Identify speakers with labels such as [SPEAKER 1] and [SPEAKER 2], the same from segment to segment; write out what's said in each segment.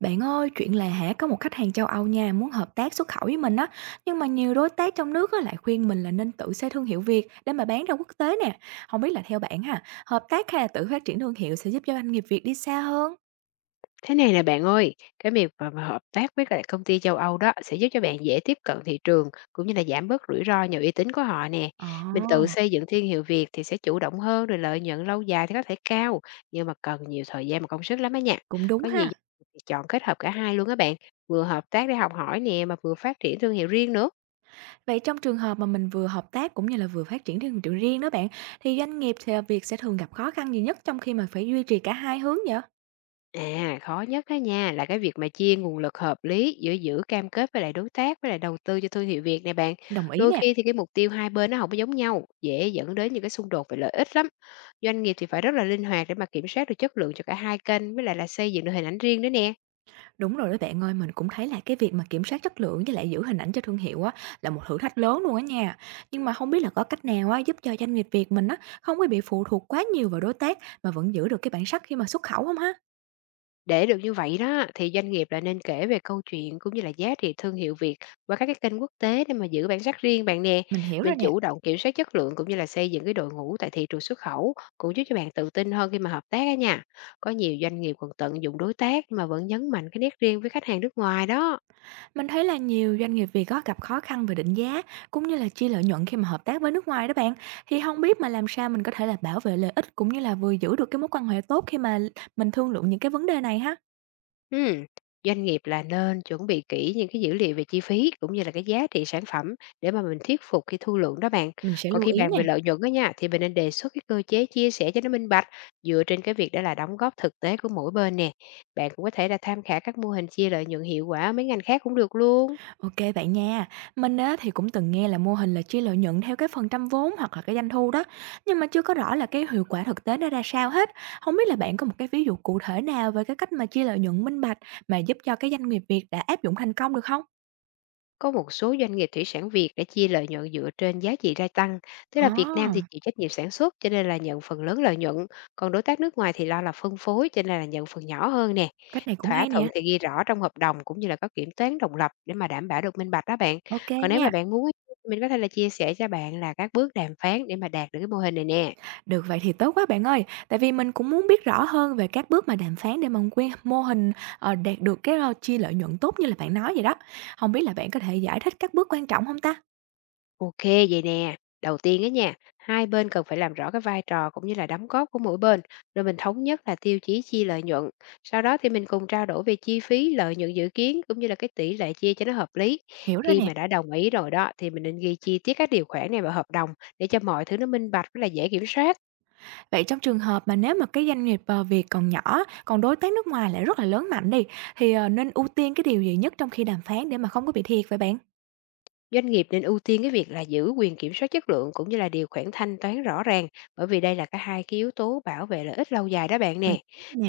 [SPEAKER 1] Bạn ơi, chuyện là hả có một khách hàng châu Âu nha muốn hợp tác xuất khẩu với mình á, nhưng mà nhiều đối tác trong nước á lại khuyên mình là nên tự xây thương hiệu Việt để mà bán ra quốc tế nè. Không biết là theo bạn ha, hợp tác hay là tự phát triển thương hiệu sẽ giúp cho doanh nghiệp Việt đi xa hơn?
[SPEAKER 2] Thế này nè bạn ơi, cái việc mà hợp tác với lại công ty châu Âu đó sẽ giúp cho bạn dễ tiếp cận thị trường cũng như là giảm bớt rủi ro nhờ uy tín của họ nè. Mình tự
[SPEAKER 1] Ồ,
[SPEAKER 2] xây dựng thương hiệu Việt thì sẽ chủ động hơn rồi lợi nhuận lâu dài thì có thể cao, nhưng mà cần nhiều thời gian và công sức lắm á nha.
[SPEAKER 1] cũng đúng
[SPEAKER 2] Có nhiều
[SPEAKER 1] ha.
[SPEAKER 2] doanh nghiệp thì chọn kết hợp cả hai luôn á bạn, vừa hợp tác để học hỏi nè mà vừa phát triển thương hiệu riêng nữa.
[SPEAKER 1] Vậy trong trường hợp mà mình vừa hợp tác cũng như là vừa phát triển thương hiệu riêng đó bạn, thì doanh nghiệp thì Việt sẽ thường gặp khó khăn gì nhất trong khi mà phải duy trì cả hai hướng vậy?
[SPEAKER 2] À, khó nhất đó nha, là cái việc mà chia nguồn lực hợp lý giữa giữ cam kết với lại đối tác với lại đầu tư cho thương hiệu Việt này bạn.
[SPEAKER 1] Đồng ý
[SPEAKER 2] Đôi
[SPEAKER 1] nè.
[SPEAKER 2] khi thì cái mục tiêu hai bên nó không có giống nhau, dễ dẫn đến những cái xung đột về lợi ích lắm. Doanh nghiệp thì phải rất là linh hoạt để mà kiểm soát được chất lượng cho cả hai kênh với lại là xây dựng được hình ảnh riêng nữa nè.
[SPEAKER 1] Đúng rồi đó bạn ơi, mình cũng thấy là cái việc mà kiểm soát chất lượng với lại giữ hình ảnh cho thương hiệu á là một thử thách lớn luôn á nha. Nhưng mà không biết là có cách nào á giúp cho doanh nghiệp Việt mình á không có bị phụ thuộc quá nhiều vào đối tác mà vẫn giữ được cái bản sắc khi mà xuất khẩu không ha?
[SPEAKER 2] Để được như vậy đó thì doanh nghiệp là nên kể về câu chuyện cũng như là giá trị thương hiệu Việt qua các cái kênh quốc tế để mà giữ bản sắc riêng bạn nè.
[SPEAKER 1] Mình hiểu
[SPEAKER 2] Mình
[SPEAKER 1] rồi nè.
[SPEAKER 2] chủ động kiểm soát chất lượng cũng như là xây dựng cái đội ngũ tại thị trường xuất khẩu cũng giúp cho bạn tự tin hơn khi mà hợp tác á nha. Có nhiều doanh nghiệp còn tận dụng đối tác mà vẫn nhấn mạnh cái nét riêng với khách hàng nước ngoài đó.
[SPEAKER 1] Mình thấy là nhiều doanh nghiệp Việt có gặp khó khăn về định giá cũng như là chia lợi nhuận khi mà hợp tác với nước ngoài đó bạn. Thì không biết mà làm sao mình có thể là bảo vệ lợi ích cũng như là vừa giữ được cái mối quan hệ tốt khi mà mình thương lượng những cái vấn đề này ha.
[SPEAKER 2] Ừm, Doanh nghiệp là nên chuẩn bị kỹ những cái dữ liệu về chi phí cũng như là cái giá trị sản phẩm để mà mình thuyết phục khi thu lượng đó bạn.
[SPEAKER 1] Mình sẽ
[SPEAKER 2] Còn
[SPEAKER 1] lưu
[SPEAKER 2] khi
[SPEAKER 1] ý
[SPEAKER 2] bàn
[SPEAKER 1] nè.
[SPEAKER 2] về lợi nhuận đó nha thì mình nên đề xuất cái cơ chế chia sẻ cho nó minh bạch dựa trên cái việc đó là đóng góp thực tế của mỗi bên nè. Bạn cũng có thể là tham khảo các mô hình chia lợi nhuận hiệu quả ở mấy ngành khác cũng được luôn.
[SPEAKER 1] OK bạn nha. Mình á thì cũng từng nghe là mô hình là chia lợi nhuận theo cái phần trăm vốn hoặc là cái doanh thu đó, nhưng mà chưa có rõ là cái hiệu quả thực tế nó ra sao hết. Không biết là bạn có một cái ví dụ cụ thể nào về cái cách mà chia lợi nhuận minh bạch mà giúp cho cái doanh nghiệp Việt đã áp dụng thành công được không?
[SPEAKER 2] Có một số doanh nghiệp thủy sản Việt đã chia lợi nhuận dựa trên giá trị gia tăng, tức là Việt Nam thì
[SPEAKER 1] À,
[SPEAKER 2] chịu trách nhiệm sản xuất cho nên là nhận phần lớn lợi nhuận, còn đối tác nước ngoài thì lo là phân phối cho nên là nhận phần nhỏ hơn nè.
[SPEAKER 1] cách này cũng
[SPEAKER 2] Thỏa
[SPEAKER 1] hay
[SPEAKER 2] thuận
[SPEAKER 1] nè.
[SPEAKER 2] thì ghi rõ trong hợp đồng cũng như là có kiểm toán độc lập để mà đảm bảo được minh bạch đó bạn.
[SPEAKER 1] OK
[SPEAKER 2] Còn nếu mà
[SPEAKER 1] nha.
[SPEAKER 2] bạn muốn á, mình có thể là chia sẻ cho bạn là các bước đàm phán để mà đạt được cái mô hình này nè.
[SPEAKER 1] Được vậy thì tốt quá bạn ơi, tại vì mình cũng muốn biết rõ hơn về các bước mà đàm phán để mà quy mô hình, đạt được cái, chia lợi nhuận tốt như là bạn nói vậy đó. Không biết là bạn có thể giải thích các bước quan trọng không ta?
[SPEAKER 2] Ok, vậy nè. Đầu tiên á nha, hai bên cần phải làm rõ cái vai trò cũng như là đóng góp của mỗi bên, rồi mình thống nhất là tiêu chí chia lợi nhuận. Sau đó thì mình cùng trao đổi về chi phí, lợi nhuận dự kiến cũng như là cái tỷ lệ chia cho nó hợp lý.
[SPEAKER 1] Hiểu rồi
[SPEAKER 2] Khi
[SPEAKER 1] nè.
[SPEAKER 2] mà đã đồng ý rồi đó thì mình nên ghi chi tiết các điều khoản này vào hợp đồng để cho mọi thứ nó minh bạch với là dễ kiểm soát.
[SPEAKER 1] Vậy trong trường hợp mà nếu mà cái doanh nghiệp, Việt còn nhỏ, còn đối tác nước ngoài lại rất là lớn mạnh đi, thì, nên ưu tiên cái điều gì nhất trong khi đàm phán để mà không có bị thiệt vậy bạn?
[SPEAKER 2] Doanh nghiệp nên ưu tiên cái việc là giữ quyền kiểm soát chất lượng cũng như là điều khoản thanh toán rõ ràng, bởi vì đây là cả hai cái yếu tố bảo vệ lợi ích lâu dài đó bạn
[SPEAKER 1] Mình
[SPEAKER 2] nè.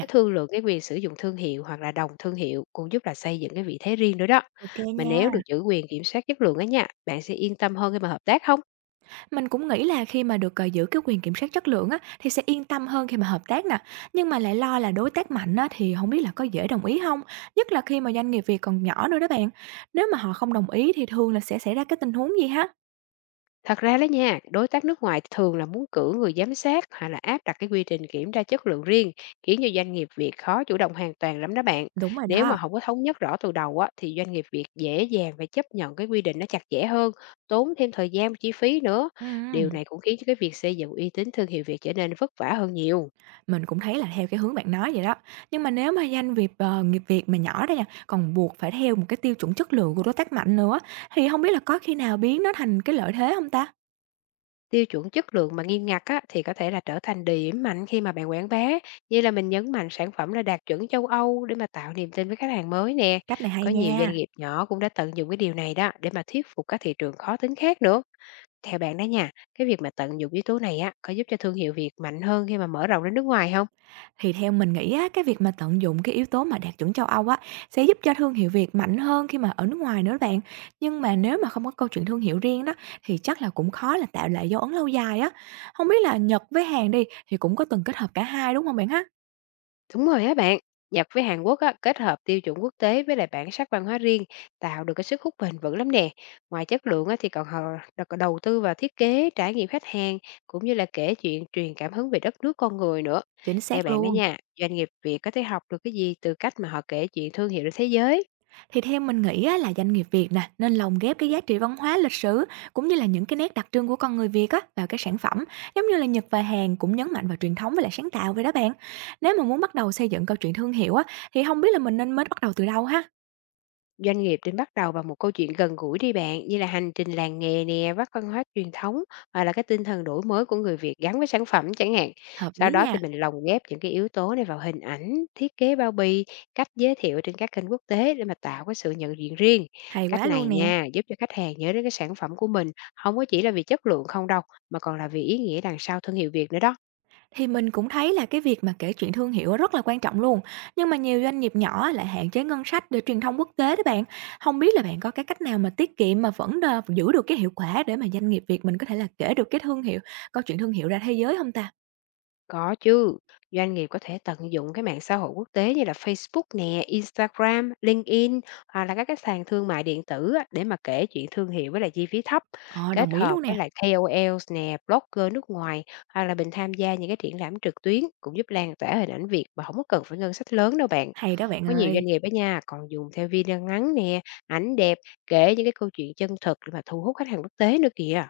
[SPEAKER 2] Cứ thương lượng cái quyền sử dụng thương hiệu hoặc là đồng thương hiệu cũng giúp là xây dựng cái vị thế riêng nữa đó.
[SPEAKER 1] Ok
[SPEAKER 2] Mà nếu được
[SPEAKER 1] nha.
[SPEAKER 2] giữ quyền kiểm soát chất lượng á nha, bạn sẽ yên tâm hơn khi mà hợp tác không?
[SPEAKER 1] Mình cũng nghĩ là khi mà được, giữ cái quyền kiểm soát chất lượng á, thì sẽ yên tâm hơn khi mà hợp tác nè, nhưng mà lại lo là đối tác mạnh á, thì không biết là có dễ đồng ý không. Nhất là khi mà doanh nghiệp Việt còn nhỏ nữa đó bạn. Nếu mà họ không đồng ý thì thường là sẽ xảy ra cái tình huống gì ha?
[SPEAKER 2] Thật ra đó nha, đối tác nước ngoài thường là muốn cử người giám sát hay là áp đặt cái quy trình kiểm tra chất lượng riêng, khiến cho doanh nghiệp Việt khó chủ động hoàn toàn lắm đó bạn.
[SPEAKER 1] Đúng rồi
[SPEAKER 2] Nếu mà
[SPEAKER 1] đó.
[SPEAKER 2] không có thống nhất rõ từ đầu á, thì doanh nghiệp Việt dễ dàng phải chấp nhận cái quy định nó chặt chẽ hơn, tốn thêm thời gian và chi phí nữa.
[SPEAKER 1] Ừ.
[SPEAKER 2] Điều này cũng khiến cho cái việc xây dựng uy tín thương hiệu Việt trở nên vất vả hơn nhiều.
[SPEAKER 1] Mình cũng thấy là theo cái hướng bạn nói vậy đó. Nhưng mà nếu mà doanh nghiệp, nghiệp Việt mà nhỏ đó nha, còn buộc phải theo một cái tiêu chuẩn chất lượng của đối tác mạnh nữa, thì không biết là có khi nào biến nó thành cái lợi thế không ta?
[SPEAKER 2] Tiêu chuẩn chất lượng mà nghiêm ngặt á, thì có thể là trở thành điểm mạnh khi mà bạn quảng bá, như là mình nhấn mạnh sản phẩm là đạt chuẩn châu Âu để mà tạo niềm tin với khách hàng mới nè.
[SPEAKER 1] Cách này hay
[SPEAKER 2] Có nhiều doanh
[SPEAKER 1] nha.
[SPEAKER 2] nghiệp nhỏ cũng đã tận dụng cái điều này đó để mà thuyết phục các thị trường khó tính khác nữa. Theo bạn đó nha, cái việc mà tận dụng yếu tố này á, có giúp cho thương hiệu Việt mạnh hơn khi mà mở rộng đến nước ngoài không?
[SPEAKER 1] Thì theo mình nghĩ á, cái việc mà tận dụng cái yếu tố mà đạt chuẩn châu Âu á, sẽ giúp cho thương hiệu Việt mạnh hơn khi mà ở nước ngoài nữa bạn. Nhưng mà nếu mà không có câu chuyện thương hiệu riêng đó, thì chắc là cũng khó là tạo lại dấu ấn lâu dài á. Không biết là Nhật với Hàn đi, thì cũng có từng kết hợp cả hai, đúng không bạn ha?
[SPEAKER 2] Đúng rồi á bạn, Nhật với Hàn Quốc á, kết hợp tiêu chuẩn quốc tế với lại bản sắc văn hóa riêng tạo được cái sức hút bền vững lắm nè. Ngoài chất lượng á, thì còn họ đã có đầu tư vào thiết kế, trải nghiệm khách hàng cũng như là kể chuyện truyền cảm hứng về đất nước con người nữa.
[SPEAKER 1] Chính
[SPEAKER 2] Theo
[SPEAKER 1] xác
[SPEAKER 2] bạn đó
[SPEAKER 1] luôn.
[SPEAKER 2] nha, doanh nghiệp Việt có thể học được cái gì từ cách mà họ kể chuyện thương hiệu ra thế giới?
[SPEAKER 1] Thì theo mình nghĩ á, là doanh nghiệp Việt nè nên lồng ghép cái giá trị văn hóa, lịch sử cũng như là những cái nét đặc trưng của con người Việt á vào cái sản phẩm, giống như là Nhật và Hàn cũng nhấn mạnh vào truyền thống với lại sáng tạo vậy đó bạn. Nếu mà muốn bắt đầu xây dựng câu chuyện thương hiệu á thì không biết là mình nên mới bắt đầu từ đâu ha?
[SPEAKER 2] Doanh nghiệp nên bắt đầu bằng một câu chuyện gần gũi đi bạn, như là hành trình làng nghề nè, vắt văn hóa truyền thống hoặc là cái tinh thần đổi mới của người Việt gắn với sản phẩm chẳng hạn.
[SPEAKER 1] Hợp
[SPEAKER 2] Sau
[SPEAKER 1] lý
[SPEAKER 2] đó thì
[SPEAKER 1] nha,
[SPEAKER 2] mình lồng ghép những cái yếu tố này vào hình ảnh, thiết kế bao bì, cách giới thiệu trên các kênh quốc tế để mà tạo cái sự nhận diện riêng.
[SPEAKER 1] hay
[SPEAKER 2] Cách
[SPEAKER 1] quá luôn
[SPEAKER 2] này
[SPEAKER 1] nè.
[SPEAKER 2] nha, giúp cho khách hàng nhớ đến cái sản phẩm của mình, không có chỉ là vì chất lượng không đâu, mà còn là vì ý nghĩa đằng sau thương hiệu Việt nữa đó.
[SPEAKER 1] Thì mình cũng thấy là cái việc mà kể chuyện thương hiệu rất là quan trọng luôn, nhưng mà nhiều doanh nghiệp nhỏ lại hạn chế ngân sách để truyền thông quốc tế đó bạn. Không biết là bạn có cái cách nào mà tiết kiệm mà vẫn đ giữ được cái hiệu quả để mà doanh nghiệp Việt mình có thể là kể được cái thương hiệu câu chuyện thương hiệu ra thế giới không ta?
[SPEAKER 2] Có chứ, doanh nghiệp có thể tận dụng cái mạng xã hội quốc tế như là Facebook nè, Instagram, LinkedIn hoặc là các cái sàn thương mại điện tử á, để mà kể chuyện thương hiệu với lại chi phí thấp,
[SPEAKER 1] Ờ,
[SPEAKER 2] kết
[SPEAKER 1] đồng ý
[SPEAKER 2] hợp
[SPEAKER 1] luôn
[SPEAKER 2] với
[SPEAKER 1] nè,
[SPEAKER 2] lại KOLs nè, blogger nước ngoài hoặc là mình tham gia những cái triển lãm trực tuyến cũng giúp lan tỏa hình ảnh Việt mà không có cần phải ngân sách lớn đâu bạn.
[SPEAKER 1] hay đó bạn
[SPEAKER 2] Có nhiều
[SPEAKER 1] ơi.
[SPEAKER 2] doanh nghiệp đó nha, còn dùng theo video ngắn nè, ảnh đẹp, kể những cái câu chuyện chân thực để mà thu hút khách hàng quốc tế nữa kìa.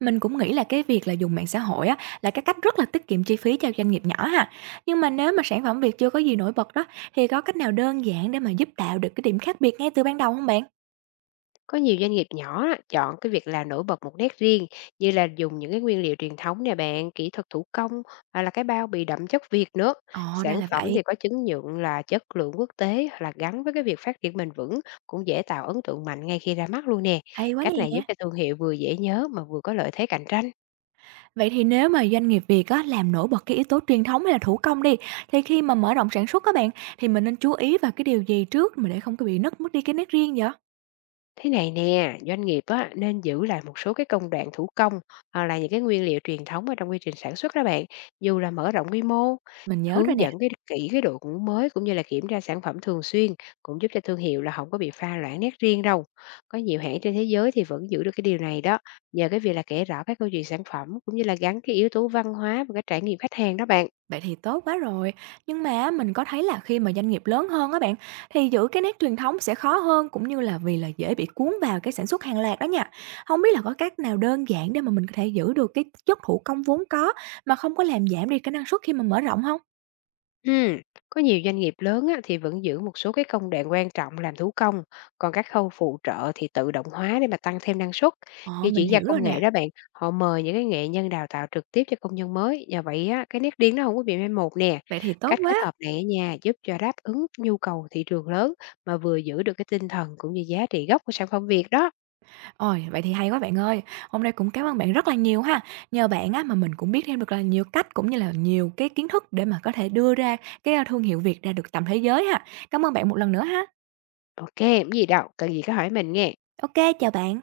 [SPEAKER 1] Mình cũng nghĩ là cái việc là dùng mạng xã hội á là cái cách rất là tiết kiệm chi phí cho doanh nghiệp nhỏ ha. Nhưng mà nếu mà sản phẩm Việt chưa có gì nổi bật đó, thì có cách nào đơn giản để mà giúp tạo được cái điểm khác biệt ngay từ ban đầu không bạn?
[SPEAKER 2] Có nhiều doanh nghiệp nhỏ á, chọn cái việc làm nổi bật một nét riêng như là dùng những cái nguyên liệu truyền thống nè bạn, kỹ thuật thủ công hoặc là cái bao bì đậm chất Việt nữa.
[SPEAKER 1] Ồ, ra
[SPEAKER 2] Sản
[SPEAKER 1] là
[SPEAKER 2] phẩm
[SPEAKER 1] vậy,
[SPEAKER 2] thì có chứng nhận là chất lượng quốc tế hoặc là gắn với cái việc phát triển bền vững cũng dễ tạo ấn tượng mạnh ngay khi ra mắt luôn nè.
[SPEAKER 1] hay quá
[SPEAKER 2] Cách này giúp
[SPEAKER 1] nè.
[SPEAKER 2] cho thương hiệu vừa dễ nhớ mà vừa có lợi thế cạnh tranh.
[SPEAKER 1] Vậy thì nếu mà doanh nghiệp Việt á, làm nổi bật cái yếu tố truyền thống hay là thủ công đi, thì khi mà mở rộng sản xuất các bạn, thì mình nên chú ý vào cái điều gì trước mà để không có bị nứt mất đi cái nét riêng vậy?
[SPEAKER 2] Thế này nè, doanh nghiệp á, nên giữ lại một số cái công đoạn thủ công hoặc là những cái nguyên liệu truyền thống ở trong quy trình sản xuất đó bạn, dù là mở rộng quy mô,
[SPEAKER 1] Mình nhớ rồi
[SPEAKER 2] hướng
[SPEAKER 1] nè,
[SPEAKER 2] dẫn cái kỹ cái đội ngũ mới cũng như là kiểm tra sản phẩm thường xuyên cũng giúp cho thương hiệu là không có bị pha loãng nét riêng đâu. Có nhiều hãng trên thế giới thì vẫn giữ được cái điều này đó, nhờ cái việc là kể rõ các câu chuyện sản phẩm cũng như là gắn cái yếu tố văn hóa và cái trải nghiệm khách hàng đó bạn.
[SPEAKER 1] vậy thì tốt quá rồi. Nhưng mà mình có thấy là khi mà doanh nghiệp lớn hơn á bạn, thì giữ cái nét truyền thống sẽ khó hơn cũng như là vì là dễ bị cuốn vào cái sản xuất hàng loạt đó nha. Không biết là có cách nào đơn giản để mà mình có thể giữ được cái chất thủ công vốn có mà không có làm giảm đi cái năng suất khi mà mở rộng không?
[SPEAKER 2] Ừm, có nhiều doanh nghiệp lớn á, thì vẫn giữ một số cái công đoạn quan trọng làm thủ công, còn các khâu phụ trợ thì tự động hóa để mà tăng thêm năng suất.
[SPEAKER 1] Ồ,
[SPEAKER 2] Khi
[SPEAKER 1] mình
[SPEAKER 2] chuyển giao
[SPEAKER 1] hiểu rồi
[SPEAKER 2] công
[SPEAKER 1] nè.
[SPEAKER 2] nghệ đó bạn, họ mời những cái nghệ nhân đào tạo trực tiếp cho công nhân mới, nhờ vậy á, cái nét riêng nó không có bị mai một nè.
[SPEAKER 1] Vậy thì tốt
[SPEAKER 2] Cách kết
[SPEAKER 1] quá.
[SPEAKER 2] hợp này ở nhà giúp cho đáp ứng nhu cầu thị trường lớn mà vừa giữ được cái tinh thần cũng như giá trị gốc của sản phẩm Việt đó.
[SPEAKER 1] Ôi, vậy thì hay quá bạn ơi. Hôm nay cũng cảm ơn bạn rất là nhiều ha. Nhờ bạn á mà mình cũng biết thêm được là nhiều cách cũng như là nhiều cái kiến thức để mà có thể đưa ra cái, thương hiệu Việt ra được tầm thế giới ha. Cảm ơn bạn một lần nữa ha.
[SPEAKER 2] Ok, không gì đâu, cần gì cứ hỏi mình nghe.
[SPEAKER 1] Ok, chào bạn.